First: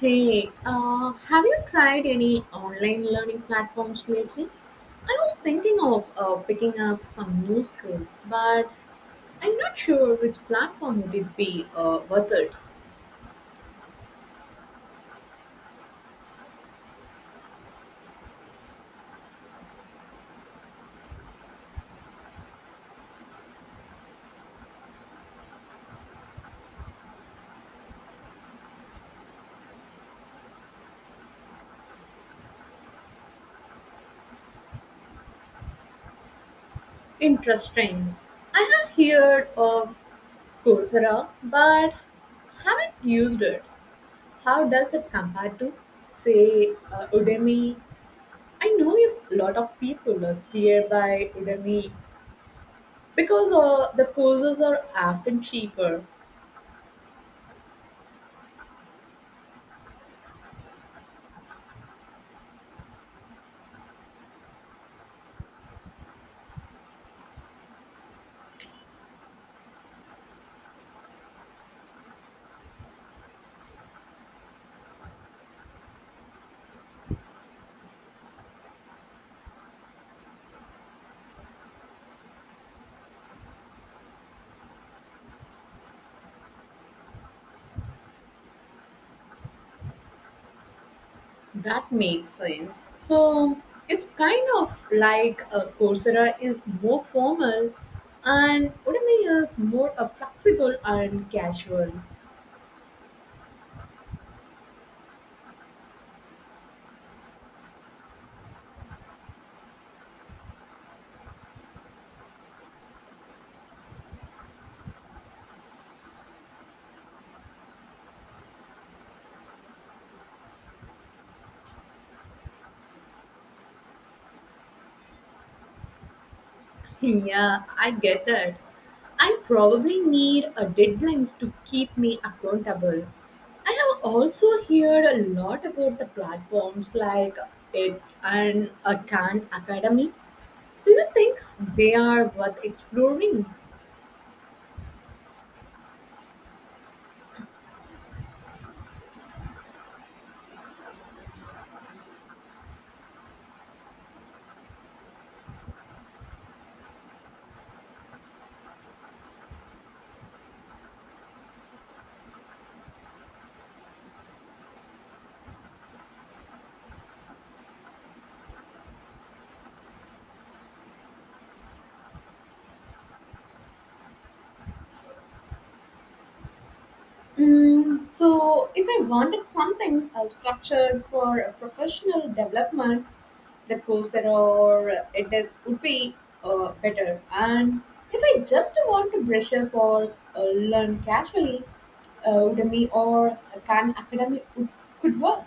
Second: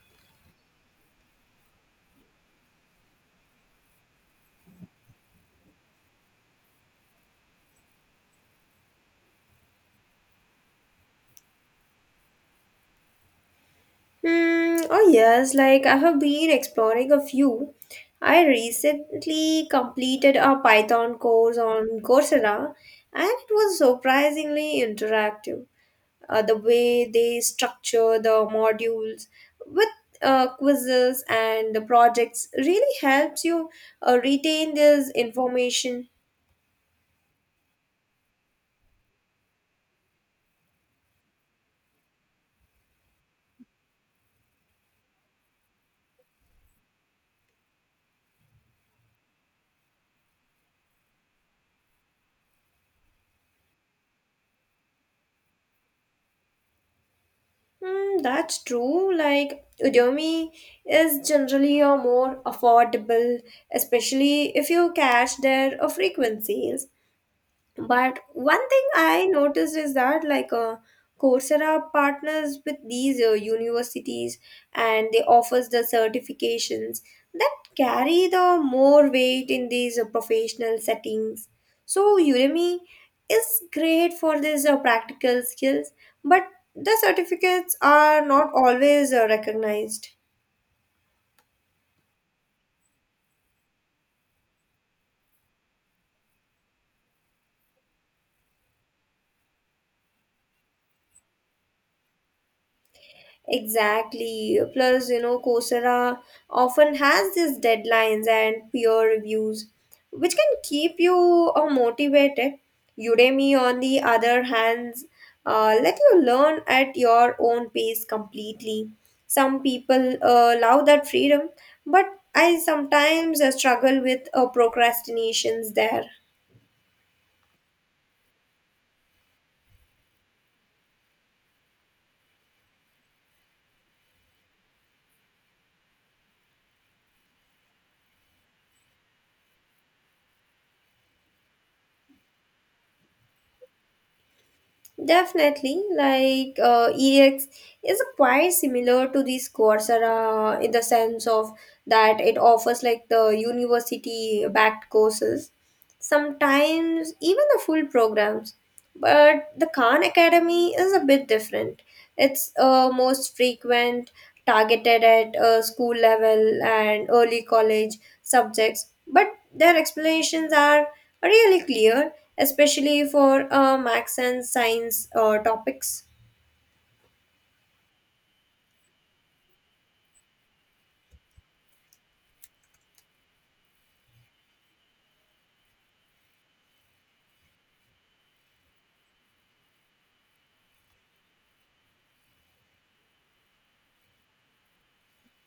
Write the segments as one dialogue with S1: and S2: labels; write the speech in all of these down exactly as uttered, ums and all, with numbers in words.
S1: Hey, uh, have you tried any online learning platforms lately? I was thinking of uh, picking up some new skills, but I'm not sure which platform would be uh, worth it.
S2: Mm, oh yes, like I have been exploring a few. I recently completed a Python course on Coursera, and it was surprisingly interactive. Uh, the way they structure the modules with uh, quizzes and the projects really helps you uh, retain this information.
S1: Interesting. I have heard of Coursera, but haven't used it. How does it compare to, say, uh, Udemy? I know a lot of people are scared by Udemy because uh, the courses are often cheaper.
S2: Mm, that's true. Like Udemy is generally a more affordable, especially if you catch their uh, frequent sales. But one thing I noticed is that like uh, Coursera partners with these uh, universities, and they offers the certifications that carry the more weight in these uh, professional settings. So Udemy is great for these uh, practical skills, but the certificates are not always uh, recognized.
S1: That makes sense. So it's kind of like a Coursera is more formal and Udemy is more uh, flexible and casual.
S2: Exactly. Plus, you know, Coursera often has these deadlines and peer reviews, which can keep you uh, motivated. Udemy, on the other hand, uh, let you learn at your own pace completely. Some people uh, love that freedom, but I sometimes uh, struggle with uh, procrastinations there.
S1: Yeah, I get that. I probably need a deadlines to keep me accountable. I have also heard a lot about the platforms like It's and a Khan Academy. Do you think they are worth exploring?
S2: Definitely, like uh, E X is quite similar to this Coursera in the sense of that it offers like the university backed courses, sometimes even the full programs, but the Khan Academy is a bit different. It's uh, most frequent, targeted at uh, school level and early college subjects, but their explanations are really clear, especially for uh, max and science uh, topics.
S1: Mm, so, if I wanted something uh, structured for a professional development, the Coursera or edX would be uh, better. And if I just want to brush up or uh, learn casually, uh, Udemy or Khan Academy would, could work.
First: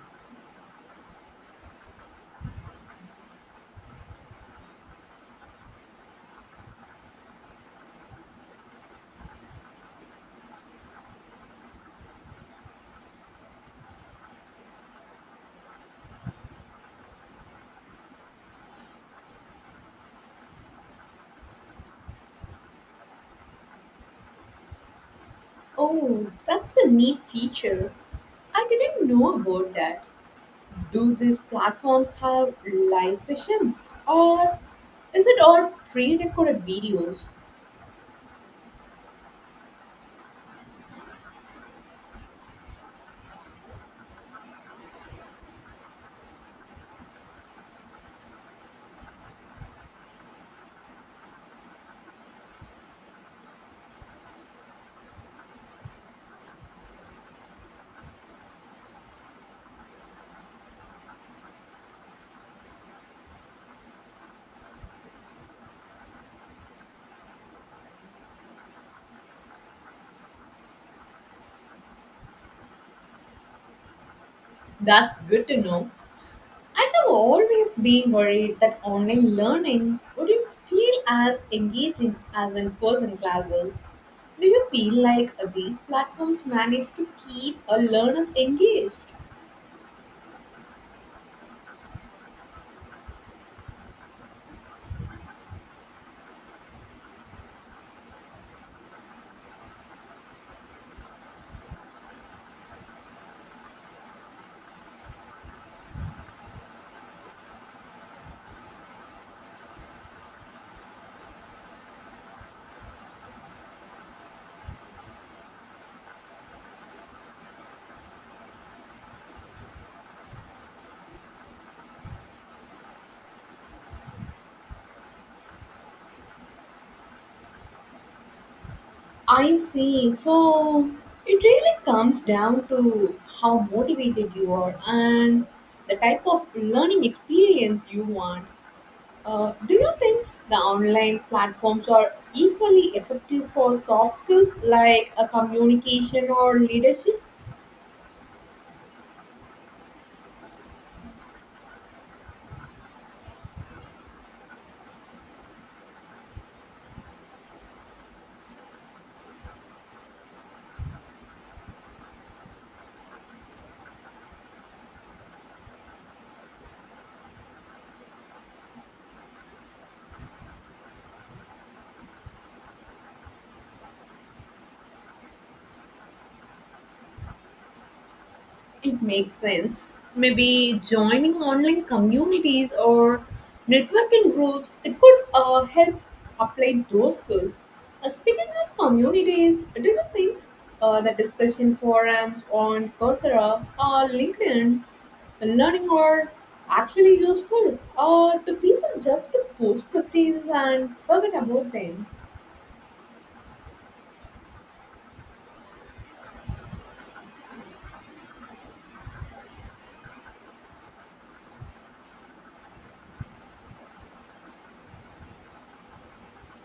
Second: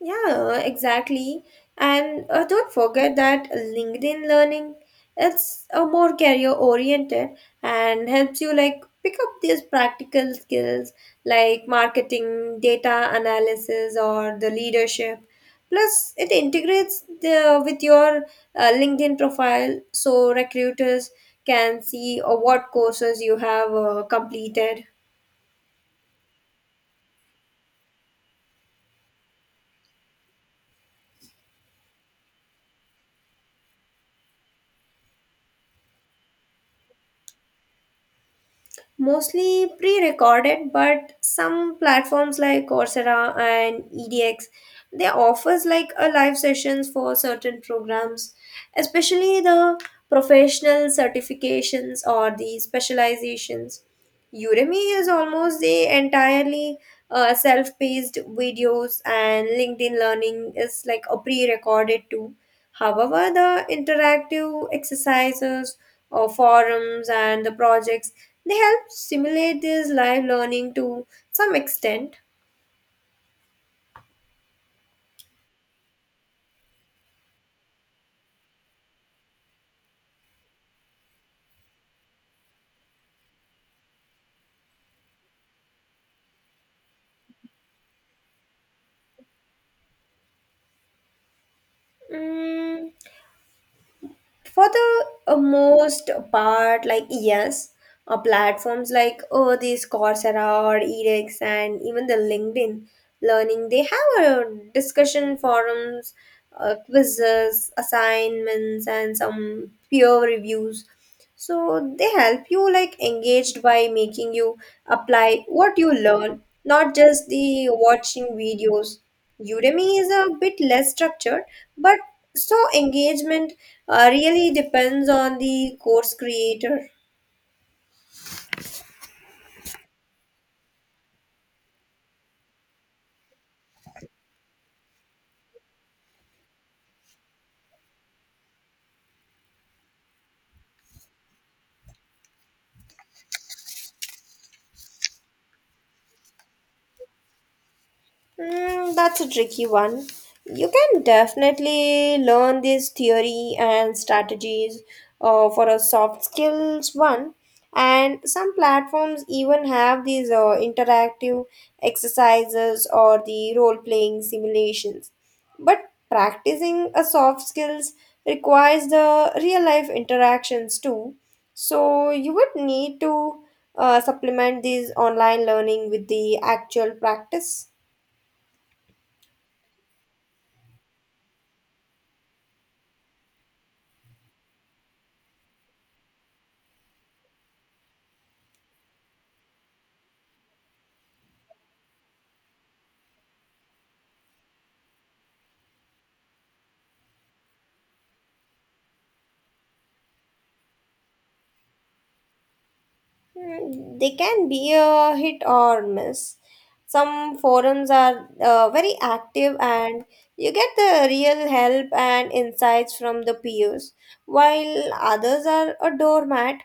S2: Yeah, exactly. And uh, don't forget that LinkedIn Learning, it's a more career oriented and helps you like pick up these practical skills like marketing, data analysis, or the leadership. Plus, it integrates the, with your uh, LinkedIn profile, so recruiters can see uh, what courses you have uh, completed.
S1: Oh, that's a neat feature. I didn't know about that. Do these platforms have live sessions or is it all pre recorded videos?
S2: Mostly pre-recorded, but some platforms like Coursera and edX, they offers like a live sessions for certain programs, especially the professional certifications or the specializations. Udemy is almost the entirely uh, self-paced videos, and LinkedIn Learning is like a pre-recorded too. However, the interactive exercises or forums and the projects, they help simulate this live learning to some extent.
S1: That's good to know. I have always been worried that online learning wouldn't feel as engaging as in person classes. Do you feel like these platforms manage to keep a learners engaged?
S2: Mm, for the uh, most part, like yes, uh, platforms like oh these Coursera or edX and even the LinkedIn Learning, they have a discussion forums, uh, quizzes, assignments, and some peer reviews. So they help you like engaged by making you apply what you learn, not just the watching videos. Udemy is a bit less structured, but so engagement uh, really depends on the course creator.
S1: I see. So it really comes down to how motivated you are and the type of learning experience you want. Uh, do you think the online platforms are equally effective for soft skills like a communication or leadership?
S2: Mm, that's a tricky one. You can definitely learn this theory and strategies uh, for a soft skills one. And some platforms even have these uh, interactive exercises or the role playing simulations. But practicing a soft skills requires the real life interactions too. So you would need to uh, supplement these online learning with the actual practice.
S1: It makes sense. Maybe joining online communities or networking groups, it could uh, help apply those skills. Uh, speaking of communities, do you think uh, the discussion forums on Coursera or LinkedIn uh, learning are actually useful, or do people just post questions and forget about them?
S2: Mm, they can be a hit or miss. Some forums are uh, very active and you get the real help and insights from the peers, while others are a doormat.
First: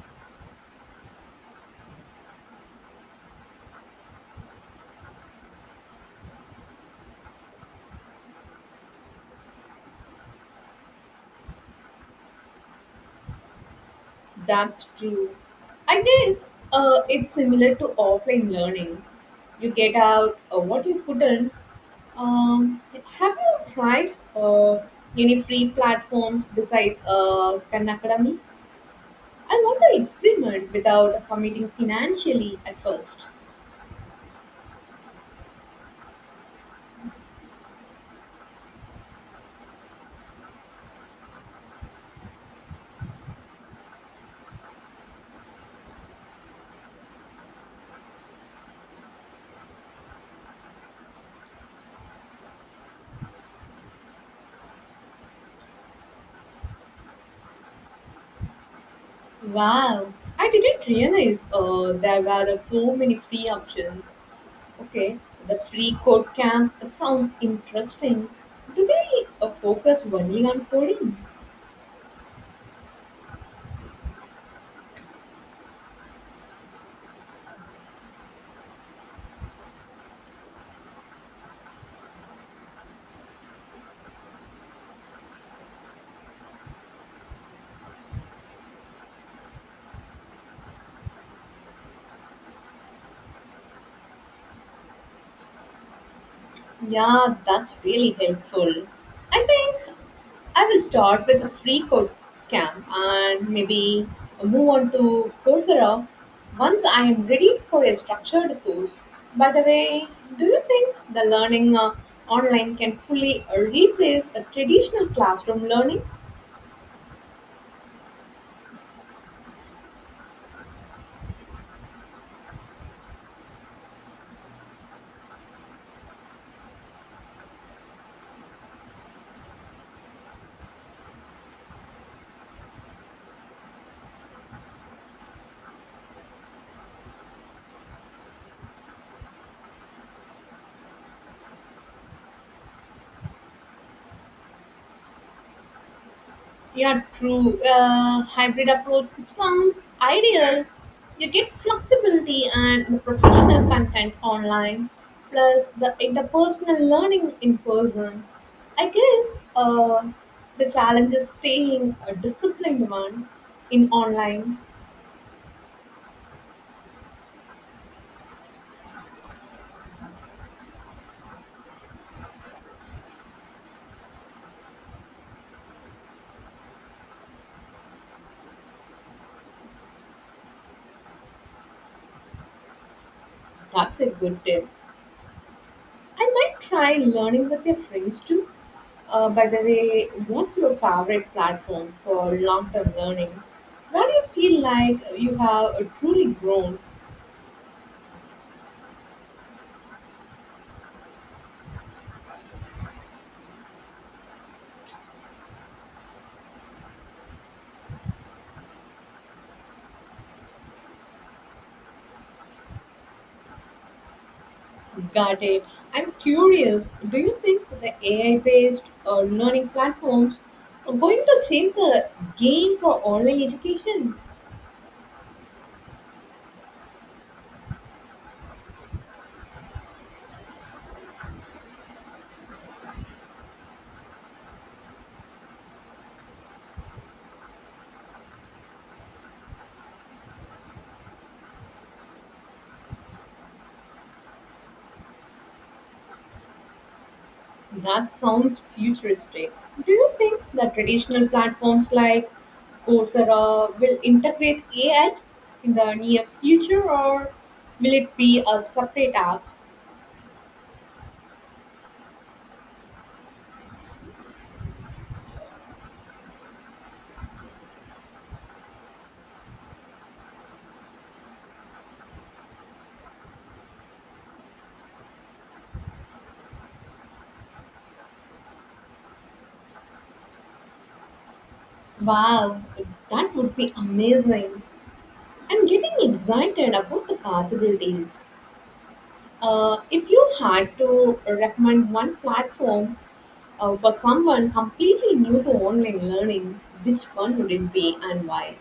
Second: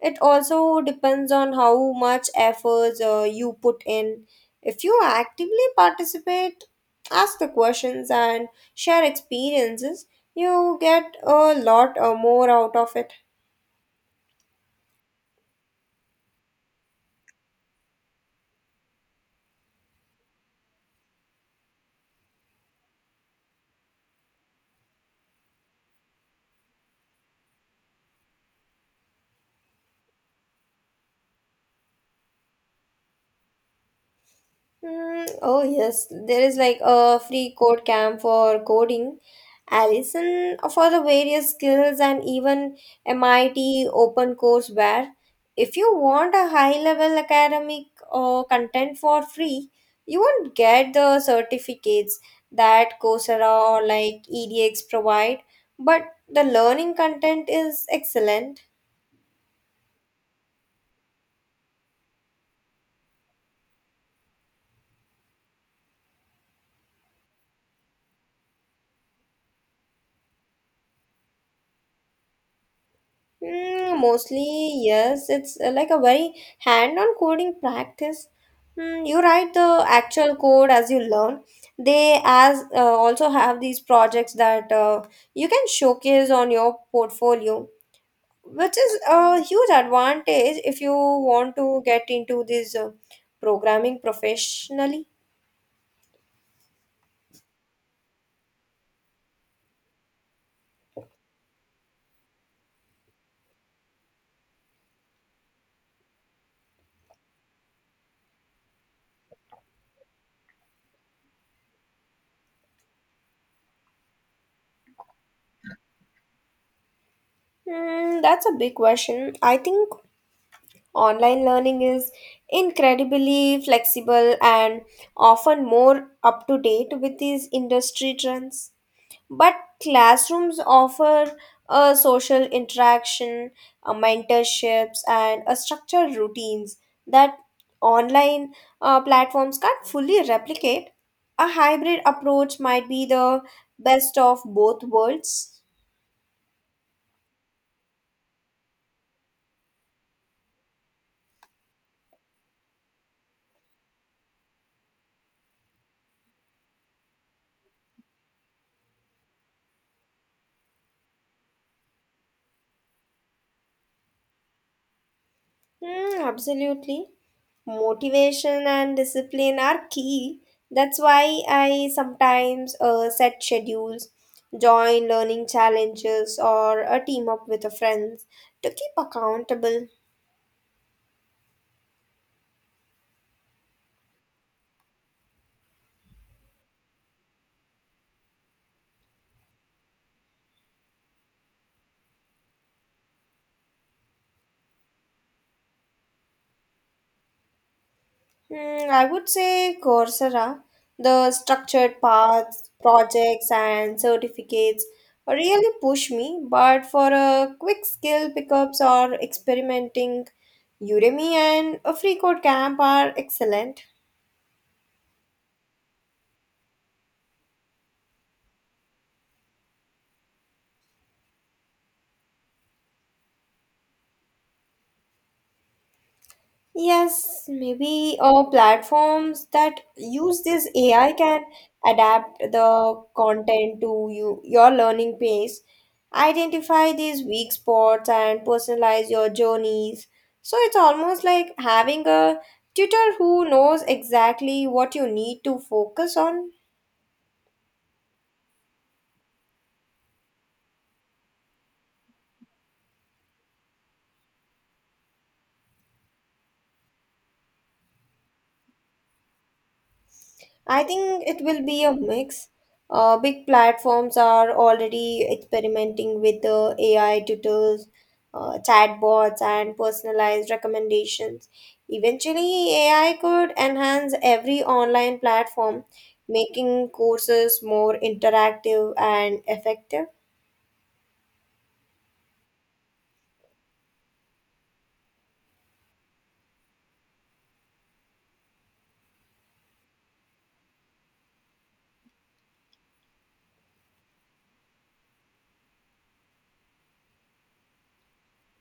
S2: It also depends on how much efforts uh, you put in. If you actively participate, ask the questions, and share experiences, you get a lot uh, more out of it.
S1: That's true. I guess uh, it's similar to offline learning. You get out uh, what you put in. Um, have you tried uh, any free platform besides uh, Khan Academy? I want to experiment without committing financially at first.
S2: Mm, oh yes, there is like a free code camp for coding, Allison for the various skills, and even M I T open course. Where if you want a high level academic or content for free, you won't get the certificates that Coursera or like E D X provide, but the learning content is excellent.
S1: Wow, I didn't realize uh, there were so many free options. Okay, the free code camp, that sounds interesting. Do they uh, focus only on coding?
S2: Mm, mostly, yes. It's uh, like a very hand-on coding practice. Mm, you write the actual code as you learn. They as uh, also have these projects that uh, you can showcase on your portfolio, which is a huge advantage if you want to get into this uh, programming professionally.
S1: Yeah, that's really helpful. I think I will start with the free code camp and maybe move on to Coursera once I am ready for a structured course. By the way, do you think the learning uh, online can fully uh, replace the traditional classroom learning?
S2: Mm, that's a big question. I think online learning is incredibly flexible and often more up to date with these industry trends. But classrooms offer a social interaction, a mentorships, and a structured routines that online uh, platforms can't fully replicate. A hybrid approach might be the best of both worlds.
S1: Yeah, true. Uh, hybrid approach sounds ideal. You get flexibility and the professional content online, plus the interpersonal learning in person. I guess uh, the challenge is staying a disciplined one in online.
S2: Hmm, absolutely. Motivation and discipline are key. That's why I sometimes uh, set schedules, join learning challenges, or a team up with a friend to keep accountable.
S1: That's a good tip. I might try learning with your friends too. Uh, by the way, what's your favorite platform for long term learning? Where do you feel like you have truly grown?
S2: Hmm, I would say Coursera, the structured paths, projects, and certificates really push me, but for a quick skill pickups or experimenting, Udemy and a free code camp are excellent.
S1: Got it. I'm curious, do you think the A I based uh, learning platforms are going to change the game for online education?
S2: Yes, maybe uh, platforms that use this A I can adapt the content to you, your learning pace, identify these weak spots, and personalize your journeys. So it's almost like having a tutor who knows exactly what you need to focus on.
S1: That sounds futuristic. Do you think the traditional platforms like Coursera will integrate A I in the near future, or will it be a separate app?
S2: I think it will be a mix. Uh, big platforms are already experimenting with uh, A I tutors, uh, chatbots, and personalized recommendations. Eventually, A I could enhance every online platform, making courses more interactive and effective.
S1: Wow, that would be amazing. I'm getting excited about the possibilities. Uh, if you had to recommend one platform uh, for someone completely new to online learning, which one would it be and why?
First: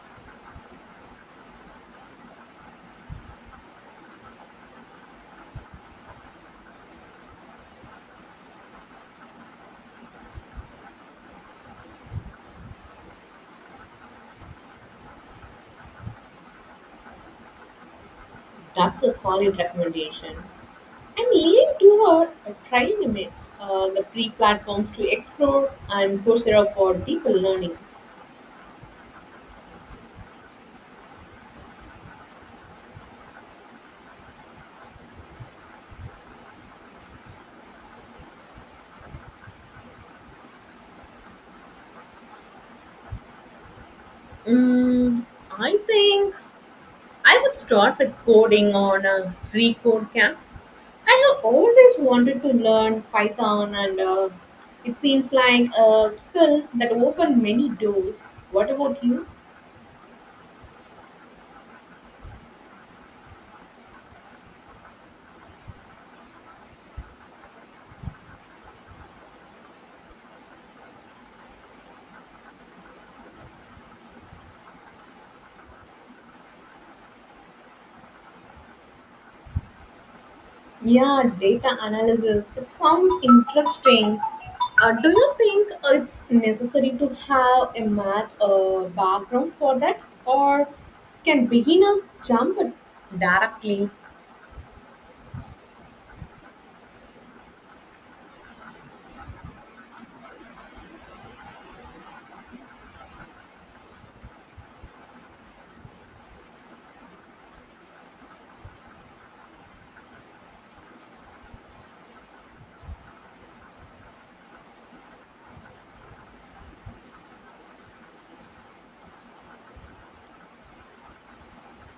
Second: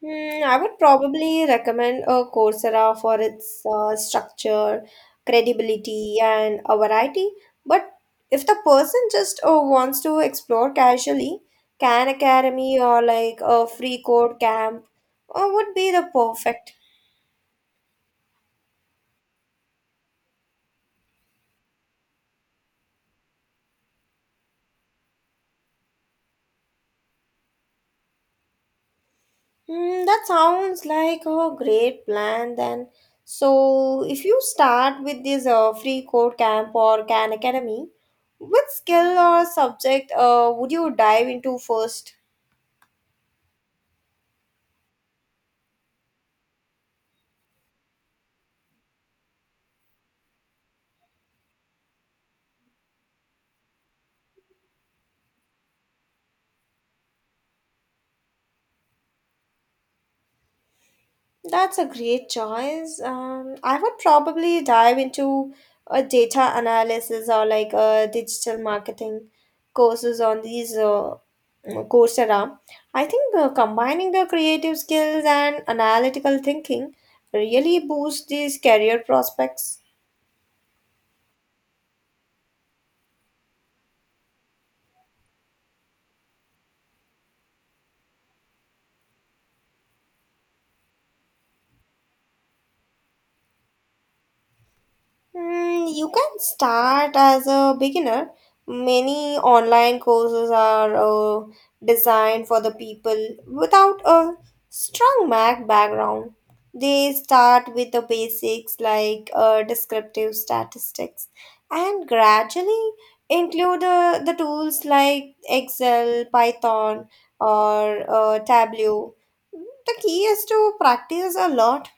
S2: Hmm, I would probably recommend a Coursera for its uh, structure, credibility, and a variety. But if the person just uh, wants to explore casually, Khan Academy or like a free code camp uh, would be the perfect.
S1: That's a solid recommendation. I'm leaning toward trying to mix uh, the free platforms to explore and Coursera for deeper learning.
S2: Hmm, that sounds like a great plan then. So if you start with this uh, free code camp or Khan Academy, which skill or subject uh, would you dive into first?
S1: Mm, I think I would start with coding on a free code camp. I have always wanted to learn Python, and uh, it seems like a skill that opened many doors. What about you?
S2: That's a great choice. Um, I would probably dive into a data analysis or like a digital marketing courses on these uh, mm, Coursera. I think uh, combining the creative skills and analytical thinking really boosts these career prospects.
S1: Yeah, data analysis. It sounds interesting. Uh, do you think it's necessary to have a math uh, background for that, or can beginners jump directly?
S2: Mm, you can start as a beginner. Many online courses are uh, designed for the people without a strong Mac background. They start with the basics like uh, descriptive statistics and gradually include uh, the tools like Excel, Python, or uh, Tableau. The key is to practice a lot.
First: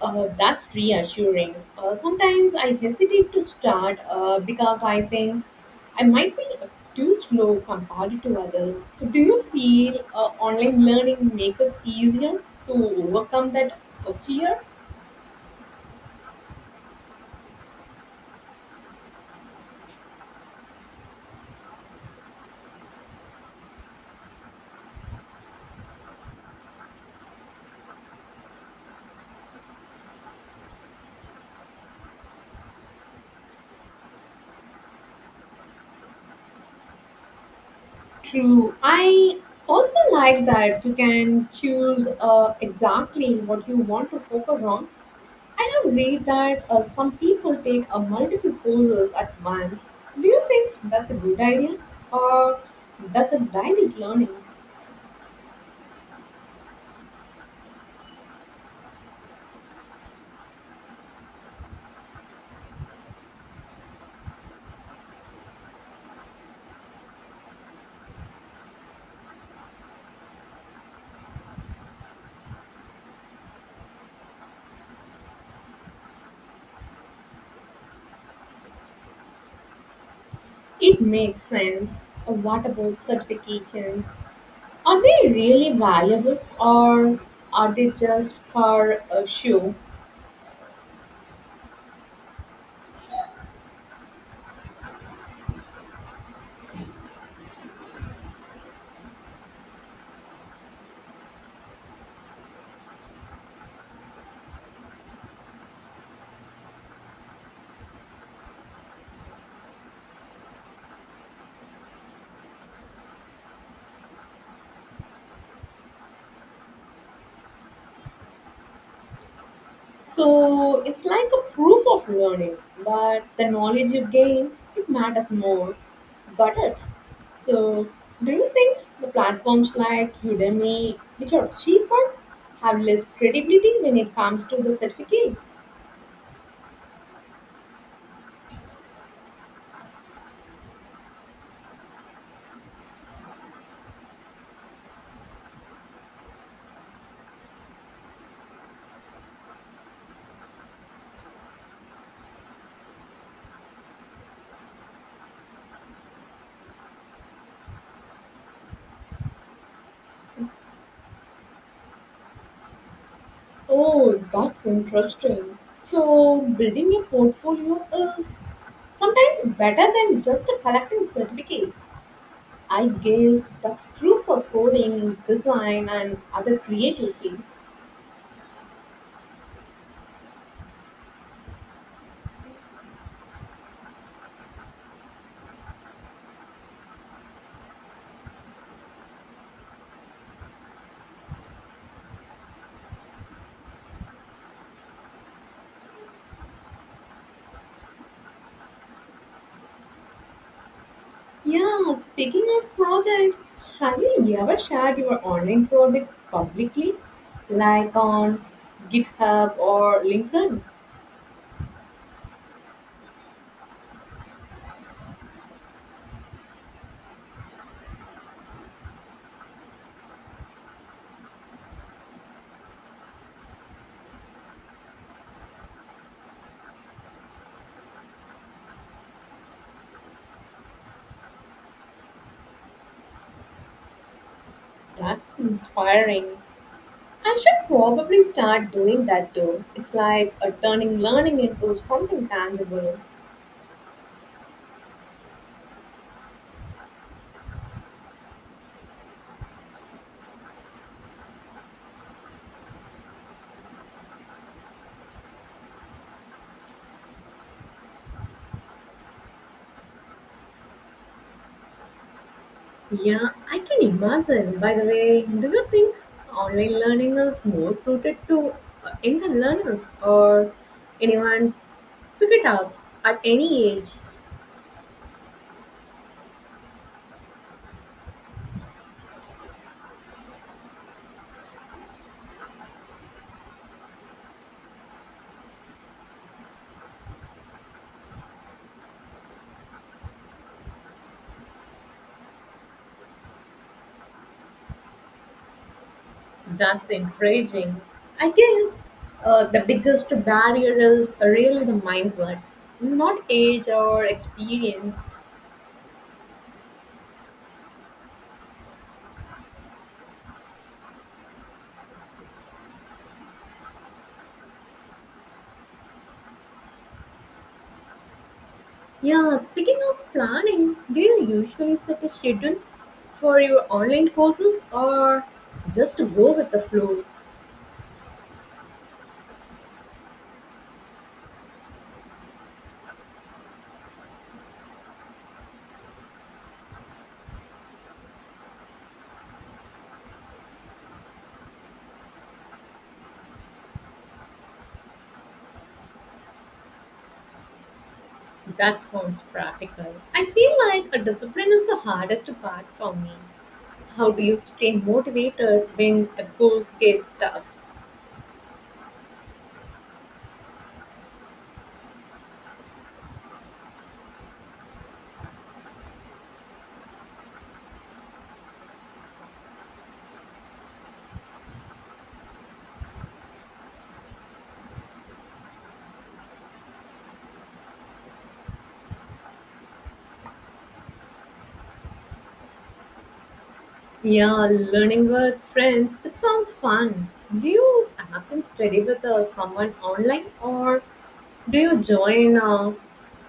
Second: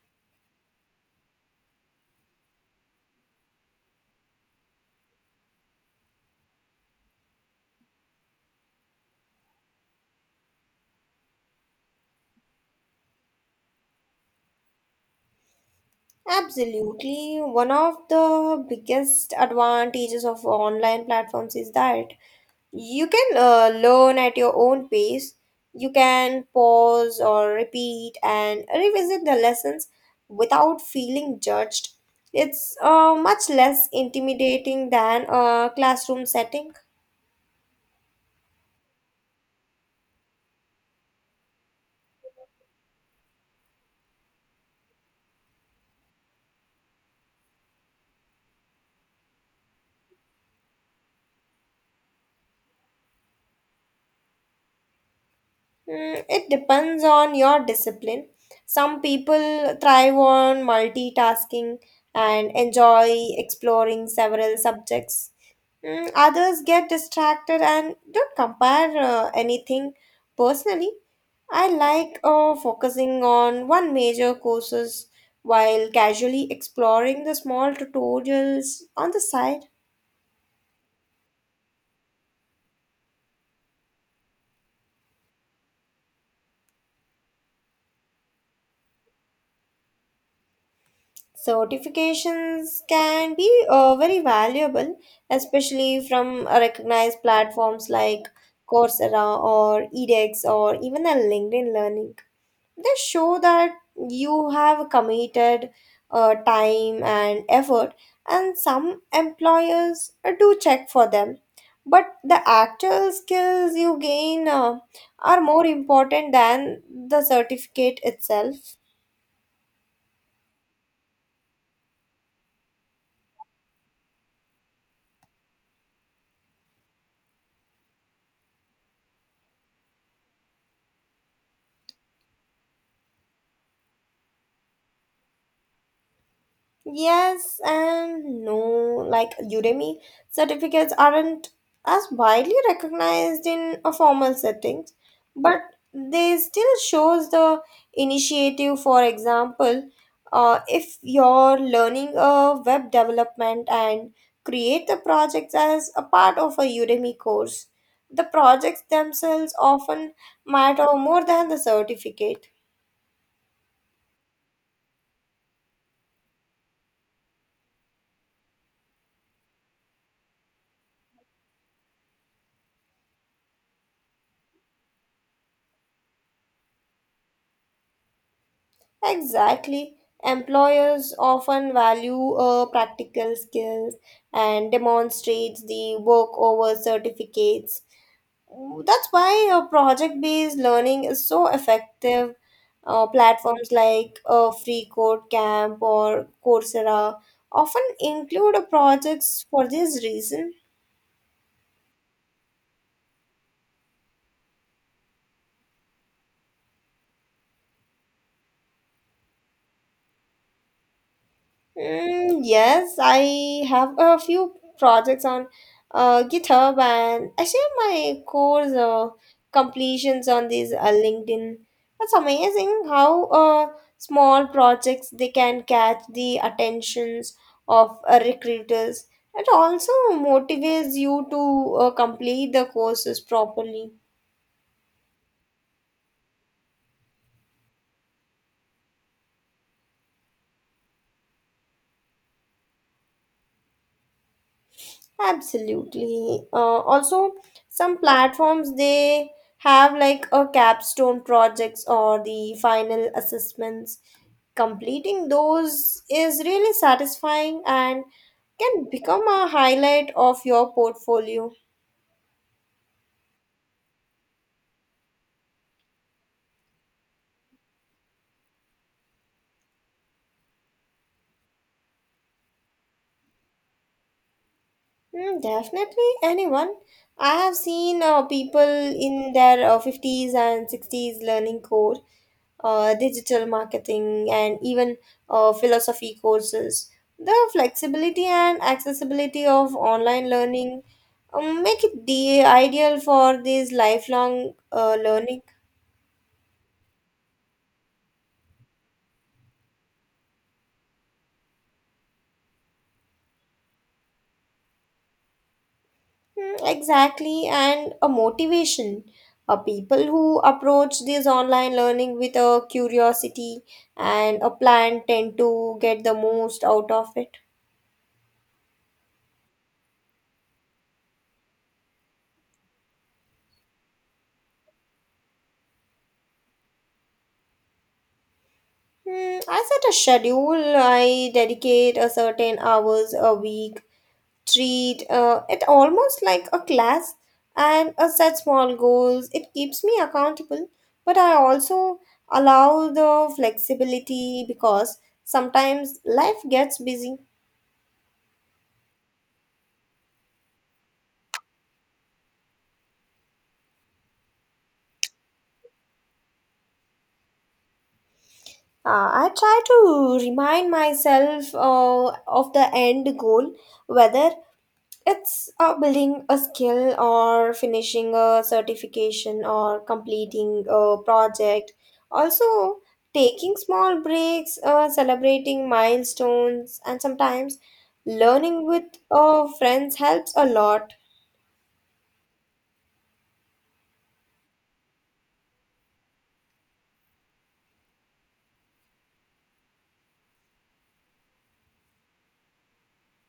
S1: Uh, that's reassuring. Uh, sometimes I hesitate to start uh, because I think I might be too slow compared to others. Do you feel uh, online learning makes it easier to overcome that uh, fear?
S2: Absolutely. One of the biggest advantages of online platforms is that you can uh, learn at your own pace. You can pause or repeat and revisit the lessons without feeling judged. It's uh, much less intimidating than a classroom setting.
S1: True. I also like that you can choose uh, exactly what you want to focus on. I have read that uh, some people take uh, multiple courses at once. Do you think that's a good idea or does it dilute learning?
S2: Mm, it depends on your discipline. Some people thrive on multitasking and enjoy exploring several subjects. Mm, others get distracted and don't compare uh, anything personally. I like uh, focusing on one major courses while casually exploring the small tutorials on the side.
S1: It makes sense. Uh, What about certifications? Are they really valuable or are they just for a show?
S2: Certifications can be uh, very valuable, especially from uh, recognized platforms like Coursera or edX or even a LinkedIn Learning. They show that you have committed uh, time and effort, and some employers uh, do check for them. But the actual skills you gain uh, are more important than the certificate itself.
S1: So it's like a proof of learning, but the knowledge you gain, it matters more. Got it? So do you think the platforms like Udemy, which are cheaper, have less credibility when it comes to the certificates?
S2: Yes and no, like Udemy certificates aren't as widely recognized in a formal settings, but they still shows the initiative. For example, uh, if you're learning a web development and create the projects as a part of a Udemy course, the projects themselves often matter more than the certificate.
S1: Oh, that's interesting. So building a portfolio is sometimes better than just collecting certificates. I guess that's true for coding, design, and other creative fields.
S2: Exactly. Employers often value uh, practical skills and demonstrates the work over certificates. That's why uh, project-based learning is so effective. Uh, platforms like uh, Free Code Camp or Coursera often include uh, projects for this reason.
S1: Yeah, speaking of projects, have you ever shared your online project publicly, like on GitHub or LinkedIn?
S2: Mm, yes, I have a few projects on uh, GitHub, and I share my course uh, completions on these uh, LinkedIn. That's amazing how uh, small projects they can catch the attentions of uh, recruiters. It also motivates you to uh, complete the courses properly.
S1: That's inspiring. I should probably start doing that too. It's like a turning learning into something tangible.
S2: Absolutely. Uh, also, some platforms they have like a capstone projects or the final assessments. Completing those is really satisfying and can become a highlight of your portfolio.
S1: Yeah, I can imagine. By the way, do you think online learning is more suited to uh, younger learners or anyone pick it up at any age?
S2: Mm, definitely, anyone. I have seen uh, people in their uh, fifties and sixties learning code, uh, digital marketing, and even uh, philosophy courses. The flexibility and accessibility of online learning um, make it the ideal for this lifelong uh, learning.
S1: That's encouraging. I guess uh, the biggest barrier is really the mindset, not age or experience.
S2: Mm, exactly, and a motivation. Uh, people who approach this online learning with a curiosity and a plan tend to get the most out of it.
S1: Yeah, speaking of planning, do you usually set a schedule for your online courses or just to go with the flow?
S2: Hmm, I set a schedule. I dedicate a certain hours a week, treat uh, it almost like a class, and I set small goals. It keeps me accountable, but I also allow the flexibility because sometimes life gets busy.
S1: That sounds practical. I feel like a discipline is the hardest part for me. How do you stay motivated when a course gets tough?
S2: Uh, I try to remind myself uh, of the end goal, whether it's uh, building a skill or finishing a certification or completing a project. Also, taking small breaks, uh, celebrating milestones, and sometimes learning with uh, friends helps a lot.
S1: Yeah, learning with friends. It sounds fun. Do you often study with uh, someone online or do you join uh,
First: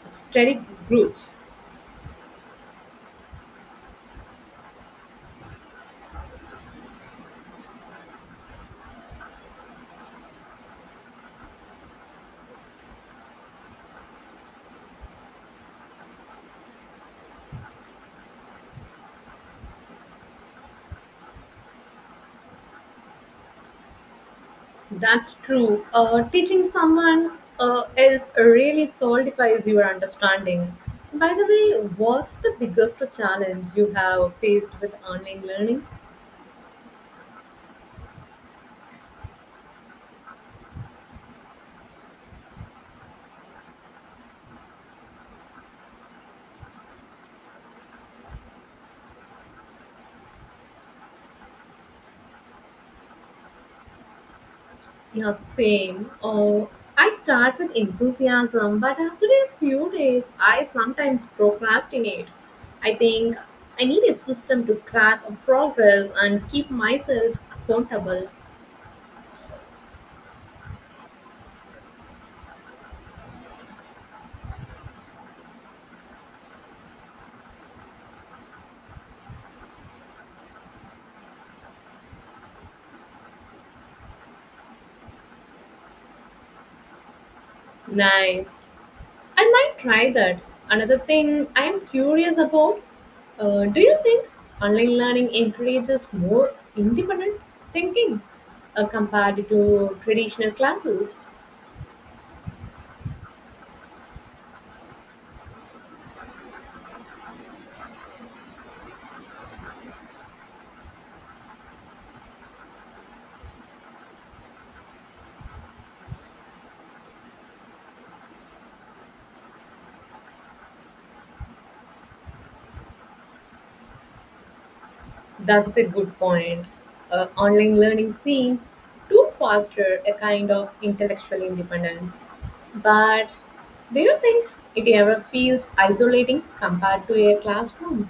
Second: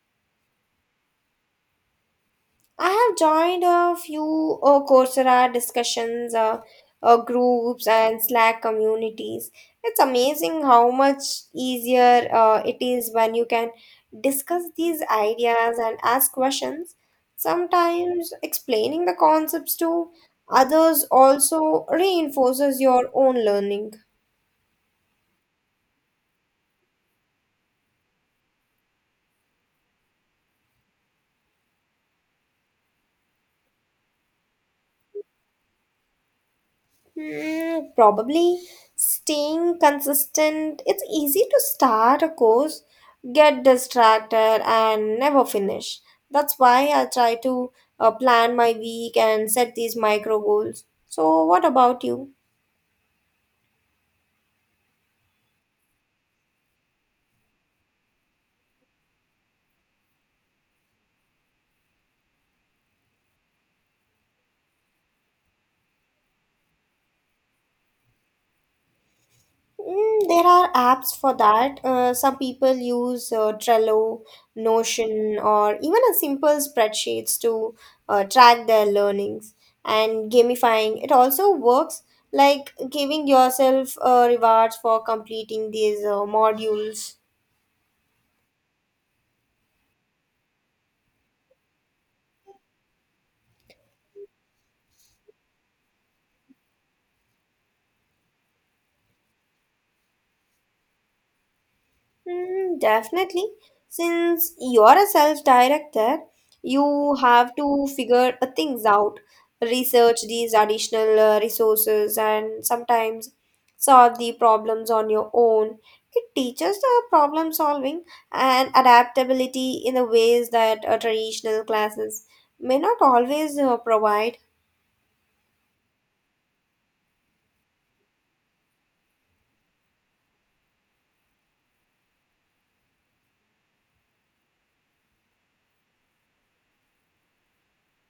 S1: study groups?
S2: I have joined a few uh, Coursera discussions, uh, uh, groups, and Slack communities. It's amazing how much easier uh, it is when you can discuss these ideas and ask questions. Sometimes explaining the concepts to others also reinforces your own learning.
S1: That's true. Uh, teaching someone uh, else really solidifies your understanding. By the way, what's the biggest challenge you have faced with online learning?
S2: Hmm, probably staying consistent. It's easy to start a course, get distracted, and never finish. That's why I try to uh, plan my week and set these micro goals. So, what about you?
S1: Yeah, same. Oh, I start with enthusiasm, but after a few days, I sometimes procrastinate. I think I need a system to track progress and keep myself accountable.
S2: Mm, there are apps for that. Uh, some people use uh, Trello, Notion, or even a simple spreadsheets to uh, track their learnings. And gamifying, it also works like giving yourself uh, rewards for completing these uh, modules.
S1: Nice. I might try that. Another thing I am curious about, uh, do you think online learning encourages more independent thinking uh, compared to traditional classes?
S2: Mm, definitely. Since you're a self-director, you have to figure uh, things out, research these additional uh, resources, and sometimes solve the problems on your own. It teaches the problem solving and adaptability in the ways that uh, traditional classes may not always uh, provide.
S1: That's a good point. Uh, online learning seems to foster a kind of intellectual independence. But do you think it ever feels isolating compared to a classroom?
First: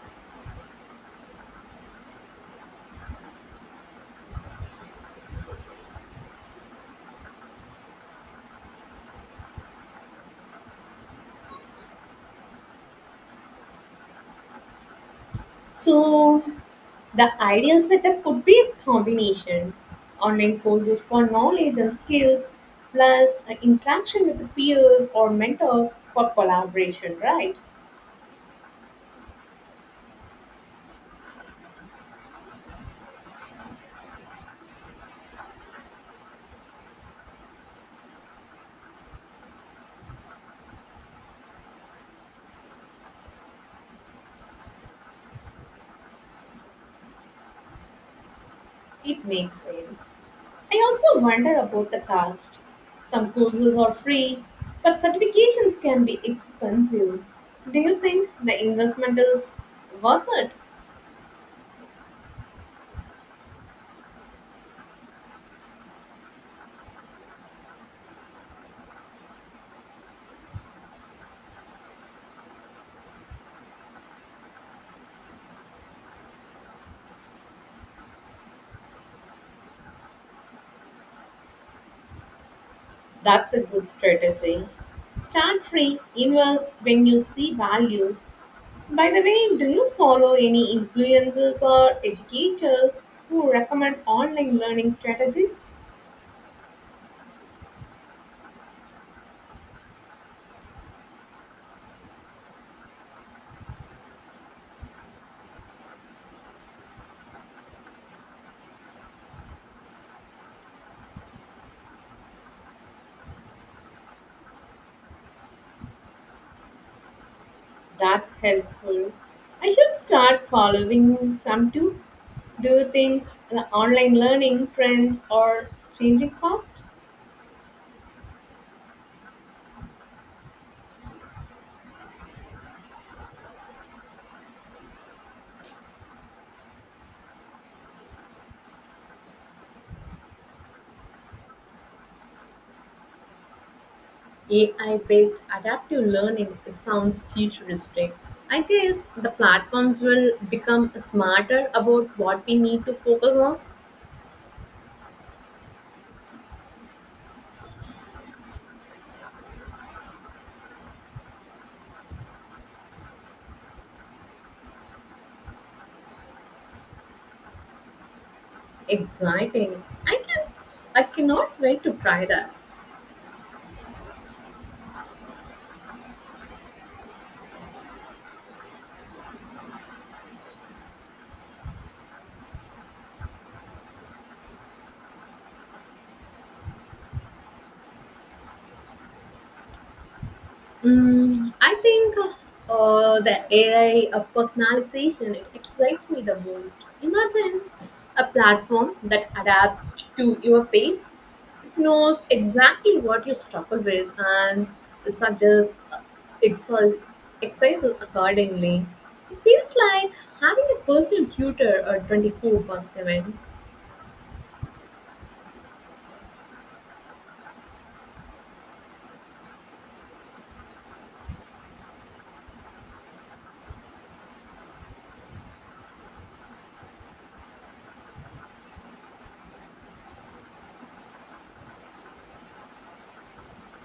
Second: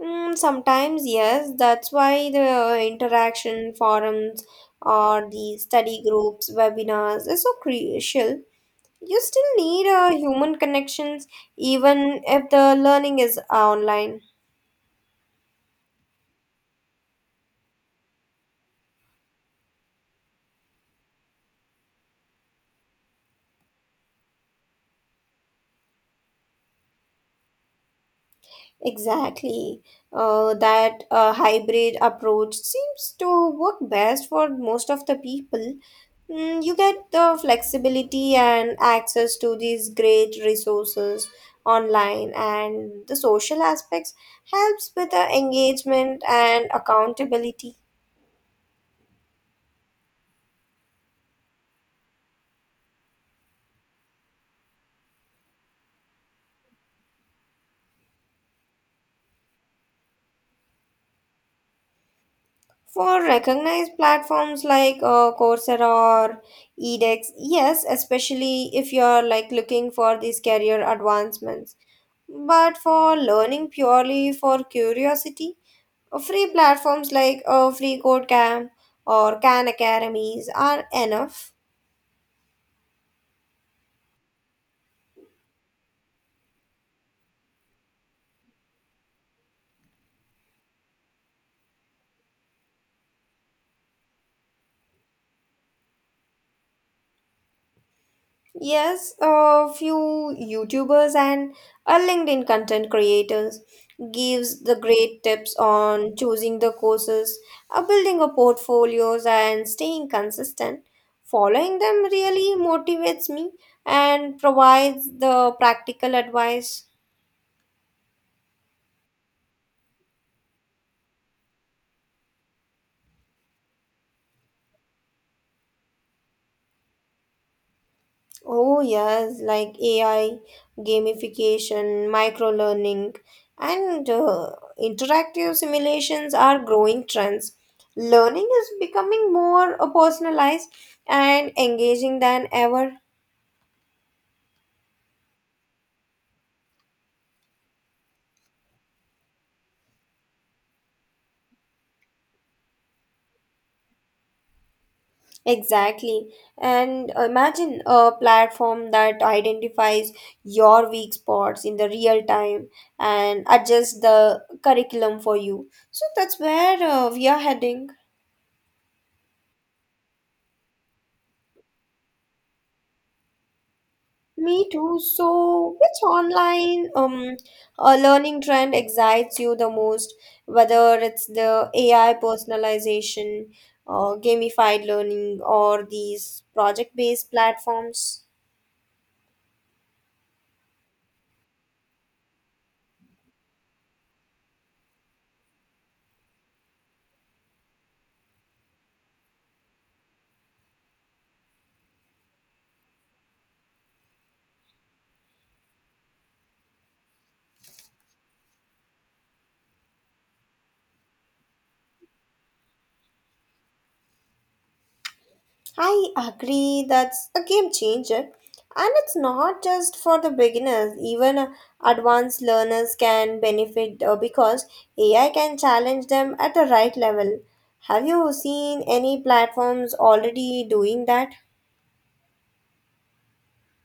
S2: Mm, sometimes, yes. That's why the interaction forums or the study groups, webinars is so crucial. You still need uh, human connections even if the learning is online.
S1: So, the ideal setup could be a combination online courses for knowledge and skills, plus an interaction with the peers or mentors for collaboration, right?
S2: Exactly. Uh, that uh, hybrid approach seems to work best for most of the people. Mm, you get the flexibility and access to these great resources online, and the social aspects helps with the engagement and accountability
S1: It makes sense. I also wonder about the cost. Some courses are free, but certifications can be expensive. Do you think the investment is worth it?
S2: for recognized platforms like uh, Coursera or edX, yes, especially if you're like looking for these career advancements. But for learning purely for curiosity, uh, free platforms like uh, Free Code Camp or Khan Academies are enough.
S1: That's a good strategy. Start free, invest when you see value. By the way, do you follow any influencers or educators who recommend online learning strategies?
S2: Yes, a few YouTubers and a LinkedIn content creators gives the great tips on choosing the courses, uh, building a portfolios and staying consistent. Following them really motivates me and provides the practical advice.
S1: That's helpful. I should start following some too. Do you think the online learning trends are changing fast?
S2: Oh, yes, like A I, gamification, micro learning, and uh, interactive simulations are growing trends. Learning is becoming more uh, personalized and engaging than ever.
S1: A I based adaptive learning, it sounds futuristic. I guess the platforms will become smarter about what we need to focus on.
S2: Exactly. And imagine a platform that identifies your weak spots in the real time and adjusts the curriculum for you. So that's where uh, we are heading.
S1: Exciting. I can I cannot wait to try that.
S2: Me too. So, which online um uh, learning trend excites you the most? Whether it's the A I personalization, uh, gamified learning, or these project-based platforms?
S1: Mm, I think uh, the A I of personalization it excites me the most. Imagine a platform that adapts to your pace, knows exactly what you struggle with and suggests exer- exercises accordingly. It feels like having a personal tutor uh, twenty four seven.
S2: I agree, that's a game changer. And it's not just for the beginners, even uh, advanced learners can benefit uh, because A I can challenge them at the right level. Have you seen any platforms already doing that?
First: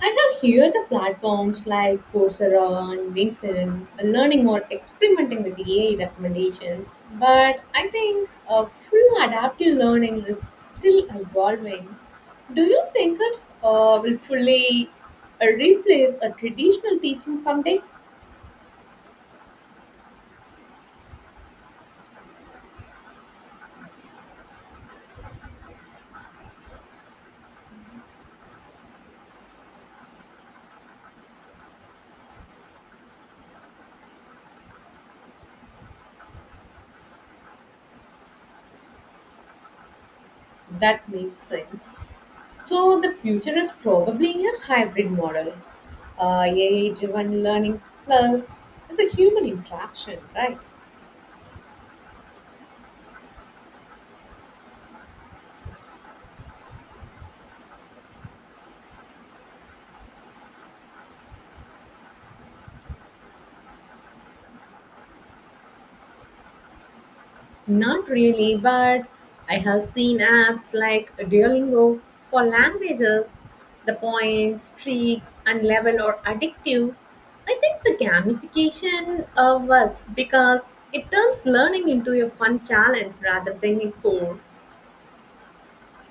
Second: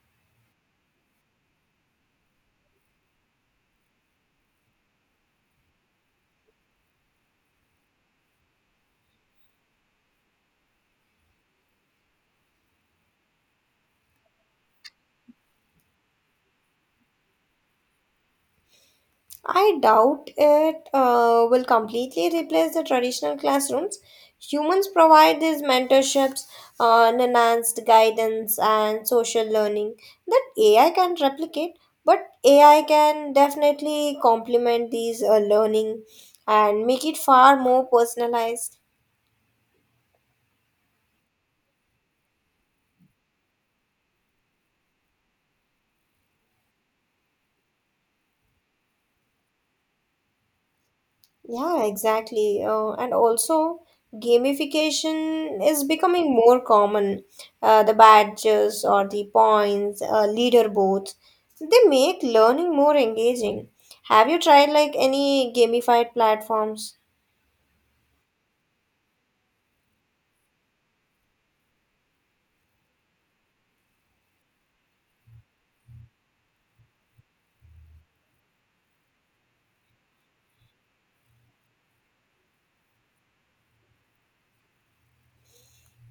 S1: I have here the platforms like Coursera and LinkedIn uh, learning or experimenting with A I recommendations, but I think uh, full adaptive learning is still evolving. Do you think it uh, will fully uh, replace a traditional teaching someday?
S2: I doubt it uh, will completely replace the traditional classrooms. Humans provide these mentorships, uh, enhanced guidance, and social learning that A I can replicate, but A I can definitely complement these uh, learning and make it far more personalized.
S1: That makes sense. So the future is probably a hybrid model. Uh, A I-driven learning plus it's a human interaction, right?
S2: Yeah, exactly. Uh, and also, gamification is becoming more common. Uh, the badges or the points, uh, leaderboards, they make learning more engaging. Have you tried like any gamified platforms?
S1: Not really, but I have seen apps like Duolingo for languages. The points, streaks, and level are addictive. I think the gamification uh, works because it turns learning into a fun challenge rather than a chore.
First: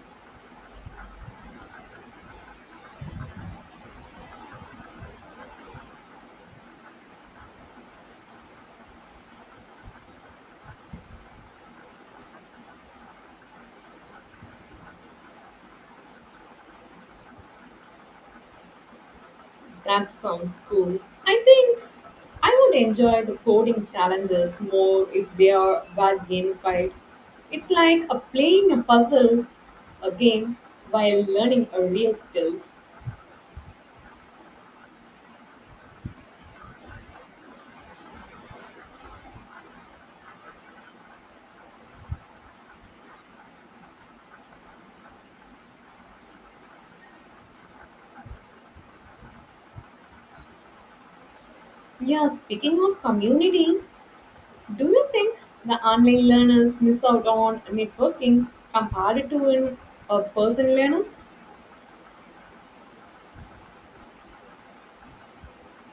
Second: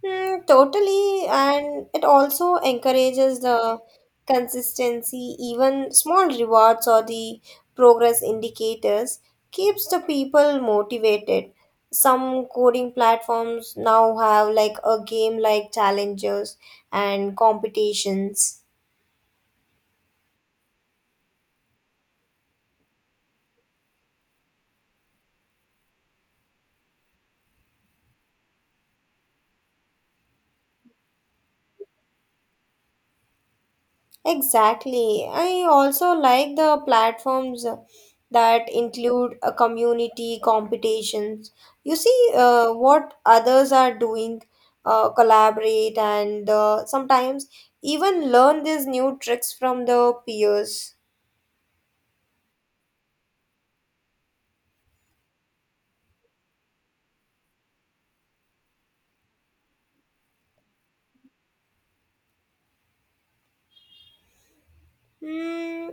S2: Mm, totally, and it also encourages the consistency, even small rewards or the progress indicators keeps the people motivated. Some coding platforms now have like a game like challenges and competitions.
S1: That sounds cool. I think I would enjoy the coding challenges more if they are well gamified. It's like a playing a puzzle, a game, while learning a real skills.
S2: Exactly. I also like the platforms that include a community competitions. You see uh, what others are doing, uh, collaborate, and uh, sometimes even learn these new tricks from the peers.
S1: Yeah, speaking of community, do you think the online learners miss out on networking compared to in a person learners?
S2: Hmm,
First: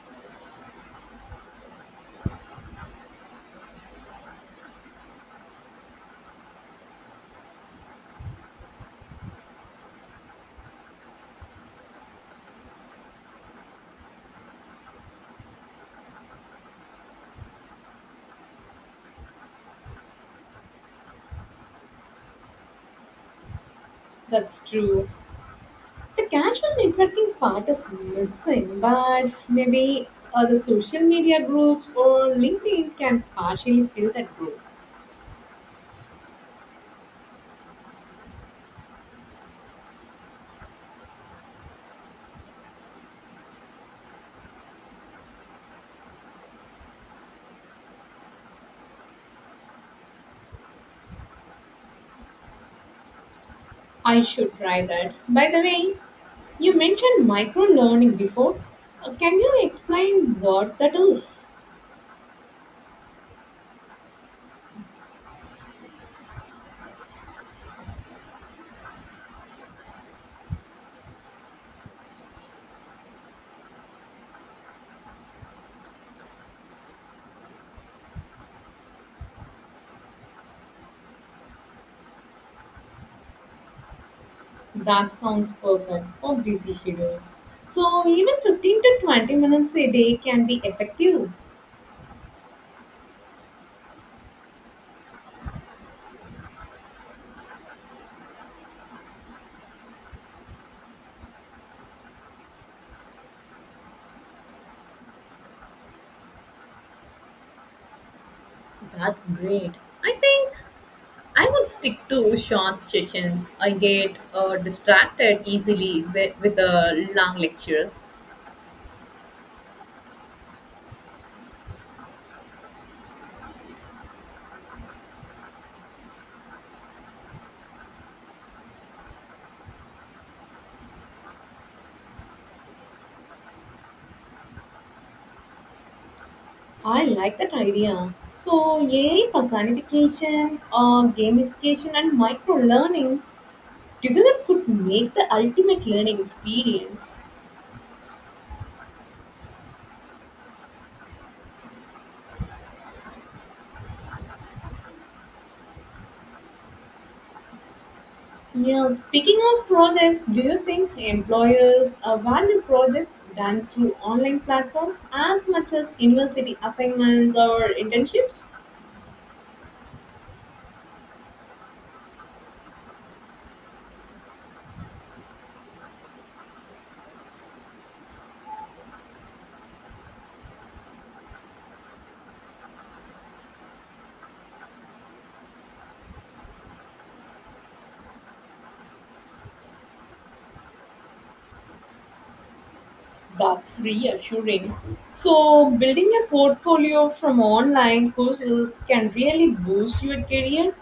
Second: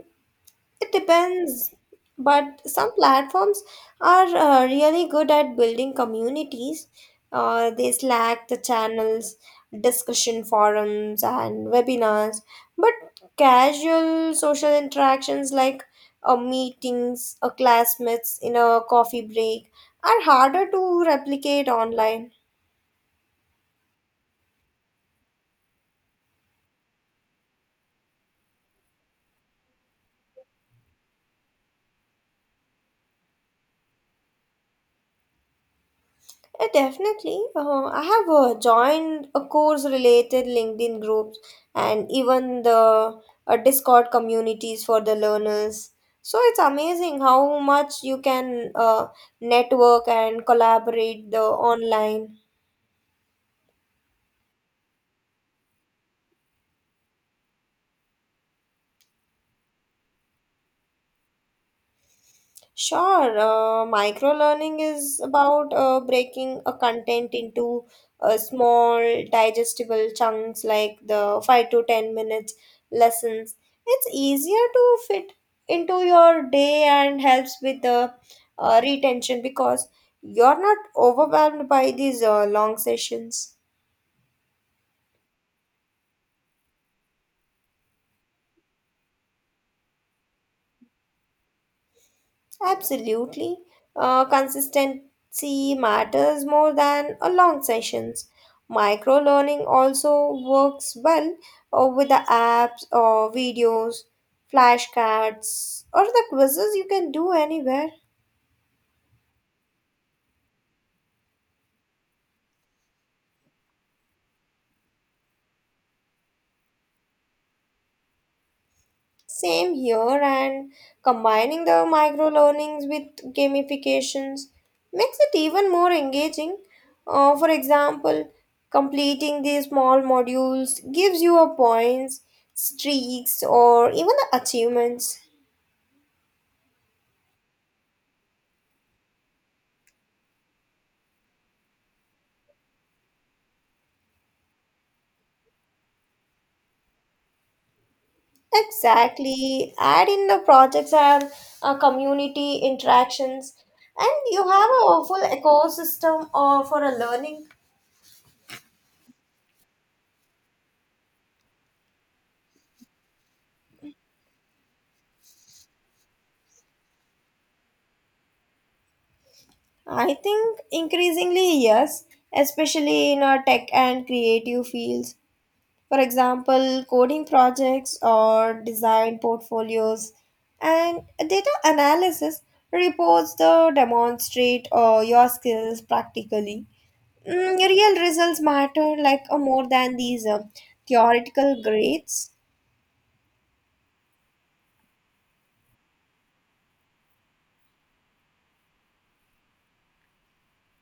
S2: it depends, but some platforms are uh, really good at building communities. Uh, they Slack, the channels, discussion forums, and webinars. But casual social interactions like uh, meetings, uh, classmates in a coffee break are harder to replicate online.
S1: That's true. The casual networking part is missing, but maybe uh, the social media groups or LinkedIn can partially fill that group.
S2: Uh, definitely. Uh, I have uh, joined a course related LinkedIn groups and even the uh, Discord communities for the learners. So it's amazing how much you can uh, network and collaborate the online.
S1: I should try that. By the way, you mentioned micro learning before. Uh, can you explain what that is?
S2: Sure, uh, micro learning is about uh, breaking a content into uh, small digestible chunks like the five to ten minutes lessons. It's easier to fit into your day and helps with the uh, retention because you're not overwhelmed by these uh, long sessions.
S1: That sounds perfect for busy schedules. So, even fifteen to twenty minutes a day can be effective.
S2: Absolutely. Uh, consistency matters more than a long sessions. Micro learning also works well uh, with the apps or videos, flashcards, or the quizzes you can do anywhere.
S1: That's great. I think I would stick to short sessions. I get uh, distracted easily with, with uh, long lectures.
S2: Same here, and combining the micro learnings with gamifications makes it even more engaging. Uh, for example, completing these small modules gives you a points, streaks, or even achievements.
S1: I like that idea. So, A I personification, uh, gamification, and micro learning together could make the ultimate learning experience.
S2: Exactly. Add in the projects and uh, community interactions, and you have a full ecosystem uh, for a learning.
S1: Yeah, speaking of projects, do you think employers abandon projects done through online platforms as much as university assignments or internships?
S2: I think increasingly, yes, especially in our tech and creative fields. For example, coding projects or design portfolios and data analysis reports the demonstrate uh, your skills practically. Mm, real results matter like uh, more than these uh, theoretical grades.
S1: That's reassuring. So, building a portfolio from online courses can really boost your career.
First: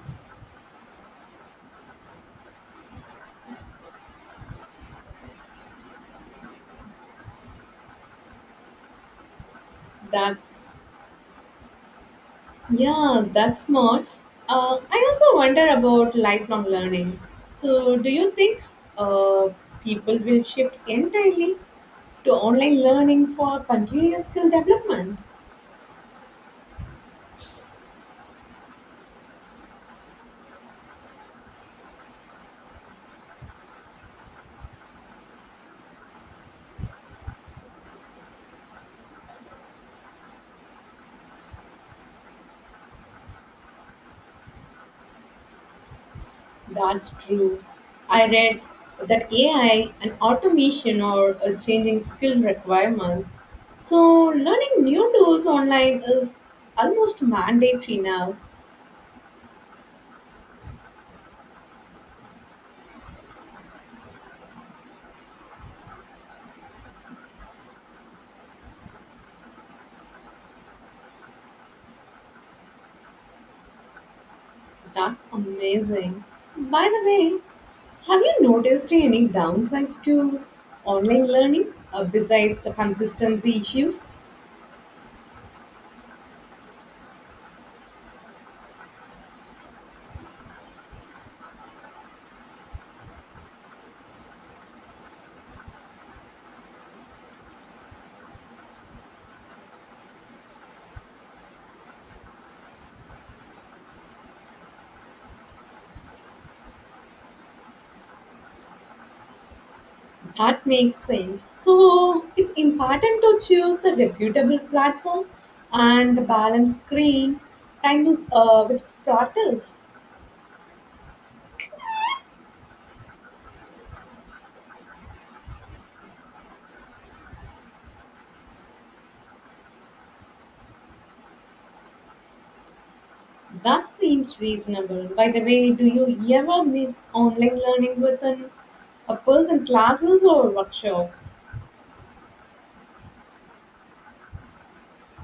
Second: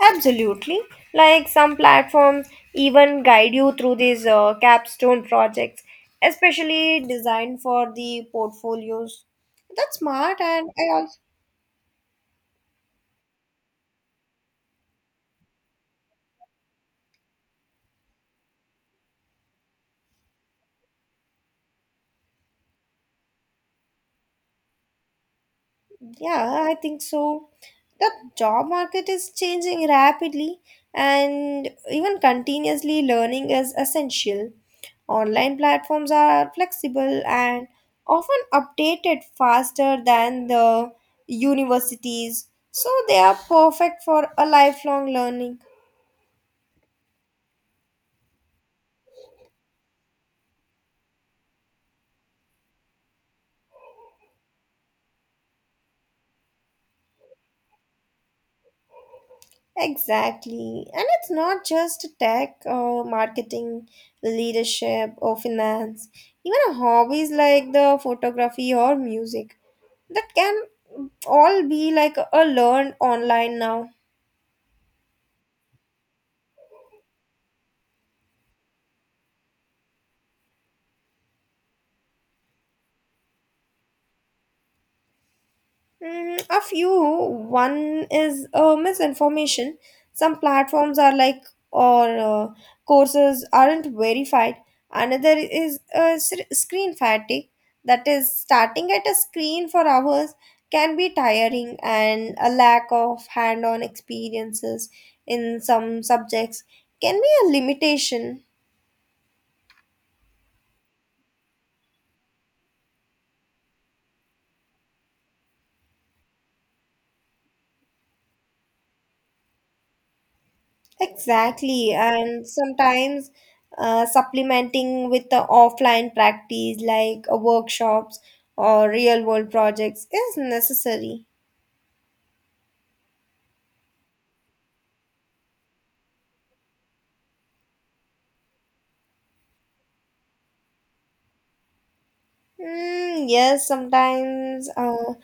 S2: Absolutely. Like some platforms even guide you through these uh, capstone projects, especially designed for the portfolios. That's smart,
S1: That's
S2: and I also.
S1: yeah, that's smart. Uh, I also wonder about lifelong learning. So, do you think uh, people will shift entirely to online learning for continuous skill development?
S2: Yeah, I think so. The job market is changing rapidly, and even continuously learning is essential. Online platforms are flexible and often updated faster than the universities, so they are perfect for a lifelong learning.
S1: That's true. I read that A I and automation are uh, changing skill requirements. So, learning new tools online is almost mandatory now.
S2: Exactly. And it's not just tech or marketing, leadership or finance. Even hobbies like the photography or music that can all be like a learned online now.
S1: That's amazing. By the way, have you noticed any downsides to online learning uh, besides the consistency issues?
S2: Mm, a few. One is uh, misinformation. Some platforms are like, or uh, courses aren't verified. Another is uh, sc- screen fatigue. That is starting at a screen for hours can be tiring, and a lack of hand-on experiences in some subjects can be a limitation.
S1: That makes sense. So it's important to choose the reputable platform and the balance screen time is uh, with portals.
S2: Exactly, and sometimes uh, supplementing with the offline practice like uh, workshops or real world projects is necessary.
S1: That seems reasonable. By the way, do you ever mix online learning with an, a person classes or workshops?
S2: Mm, yes, sometimes uh,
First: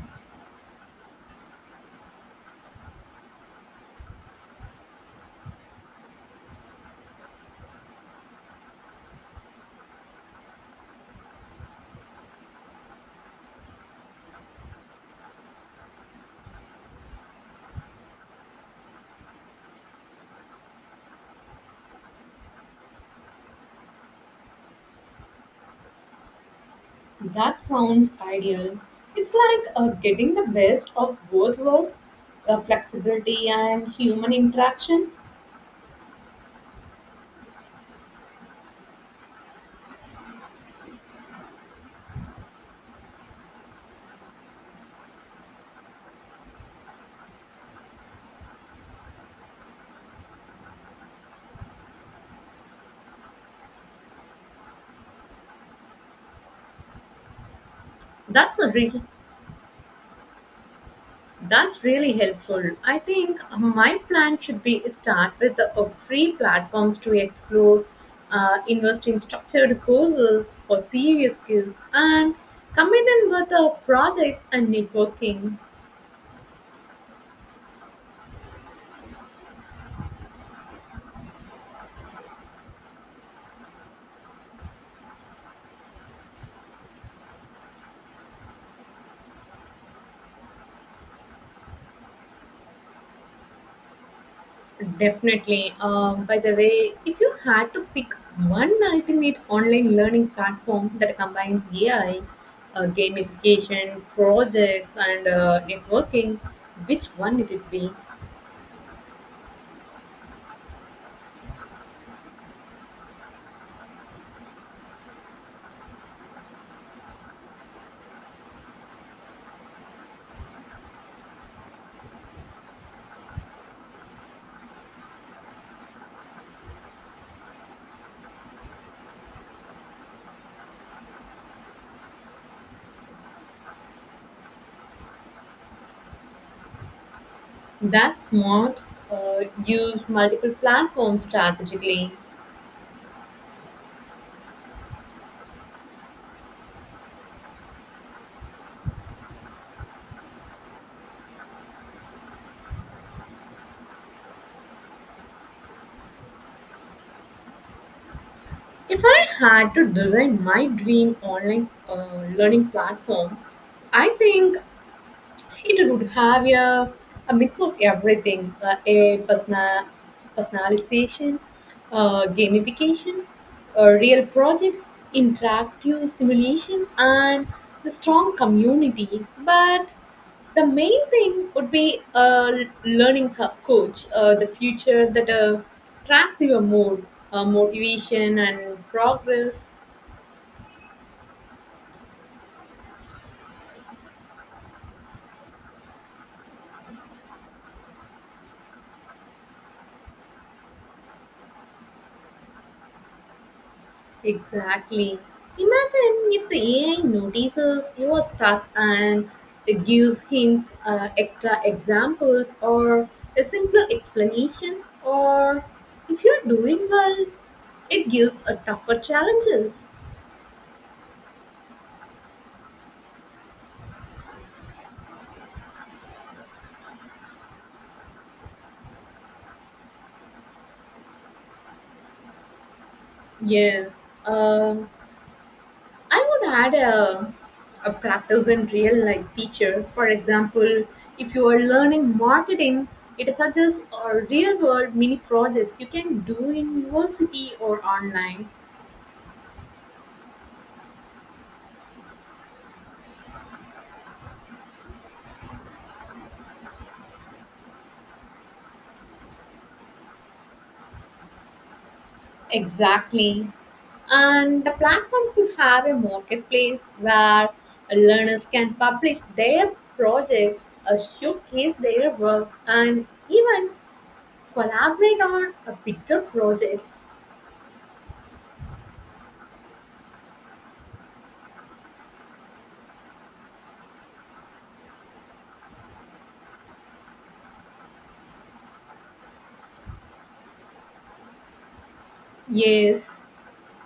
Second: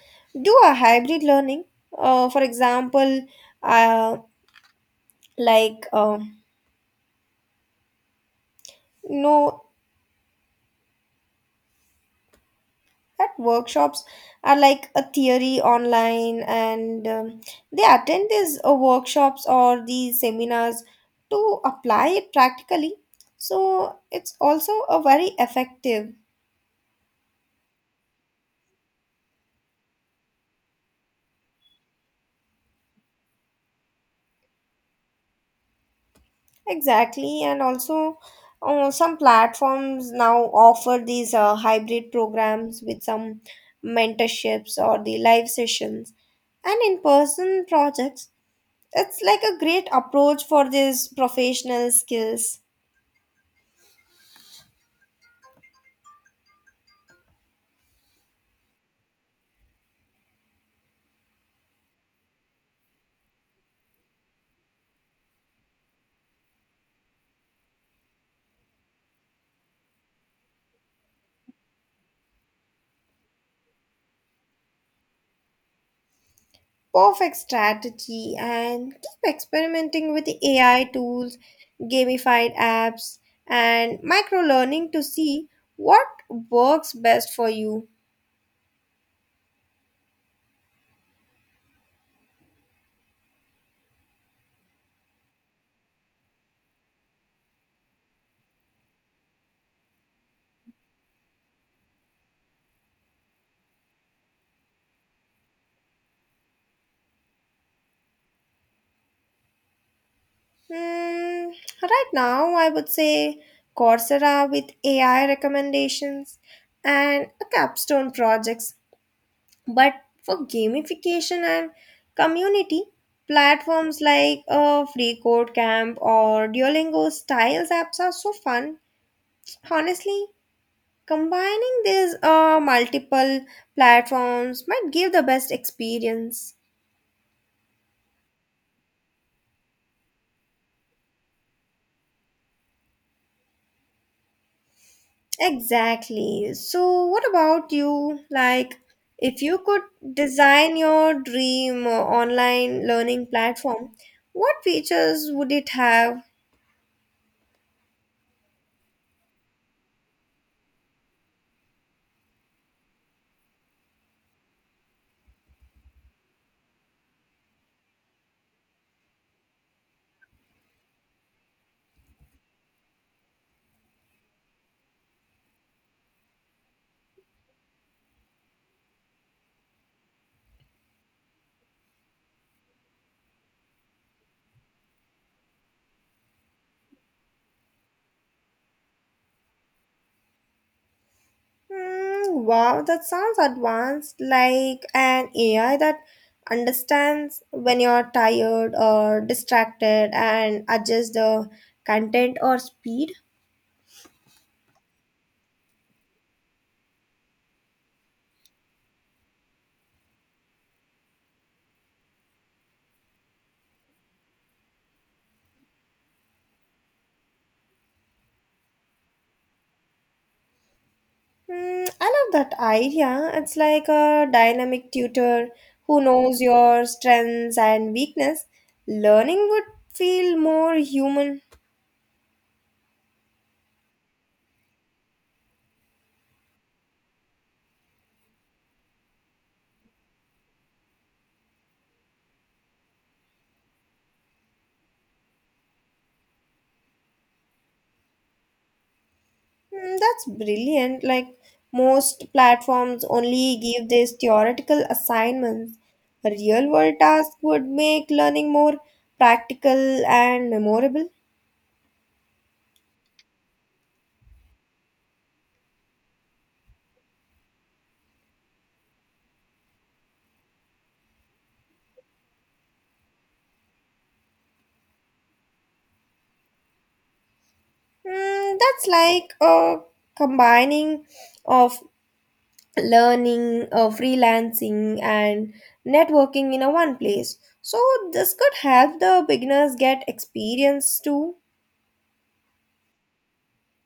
S2: do a hybrid learning. Uh, for example, uh, like uh, you know that workshops are like a theory online, and um, they attend these uh, workshops or these seminars to apply it practically, so it's also a very effective.
S1: That sounds ideal. It's like uh, getting the best of both worlds, uh, flexibility and human interaction.
S2: Exactly, and also uh, some platforms now offer these uh, hybrid programs with some mentorships or the live sessions and in-person projects. It's like a great approach for these professional skills.
S1: That's a real That's really helpful. I think my plan should be start with the uh, free platforms to explore, uh, invest in structured courses for serious skills, and combine them with uh, projects and networking.
S2: Perfect strategy, and keep experimenting with A I tools, gamified apps, and micro learning to see what works best for you.
S1: Definitely. Um, by the way, if you had to pick one ultimate online learning platform that combines A I, uh, gamification, projects, and uh, networking, which one it would be?
S2: Hmm, right now, I would say Coursera with A I recommendations and a capstone projects. But for gamification and community, platforms like uh, Free Code Camp or Duolingo styles apps are so fun. Honestly, combining these uh, multiple platforms might give the best experience.
S1: That's smart. Uh, use multiple platforms strategically.
S2: Exactly. So, what about you? Like, if you could design your dream uh, online learning platform, what features would it have?
S1: If I had to design my dream online uh, learning platform, I think it would have a, a mix of everything uh, a personal, personalization, uh, gamification, uh, real projects, interactive simulations, and the strong community. But the main thing would be a learning co- coach, uh, the future that uh, tracks your mood, uh, motivation, and progress.
S2: Hmm, wow, that sounds advanced, like an A I that understands when you're tired or distracted and adjusts the content or speed.
S1: Exactly. Imagine if the A I notices you are stuck and it gives hints, uh, extra examples, or a simpler explanation, or if you're doing well, it gives a tougher challenges.
S2: Mm, I love that idea. It's like a dynamic tutor who knows your strengths and weakness. Learning would feel more human.
S1: Yes. Um I would add a, a practice in real life feature. For example, if you are learning marketing, it suggests or real world mini projects you can do in university or online.
S2: Mm, that's brilliant. Like most platforms only give these theoretical assignments. A real world task would make learning more practical and memorable.
S1: Exactly. And the platform could have a marketplace where learners can publish their projects, uh, showcase their work, and even collaborate on uh, bigger projects.
S2: Mm, that's like a combining of learning, uh, freelancing, and networking in a one place. So this could help the beginners get experience too.
S1: Yes,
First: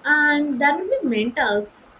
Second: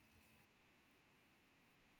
S1: and there will be mentors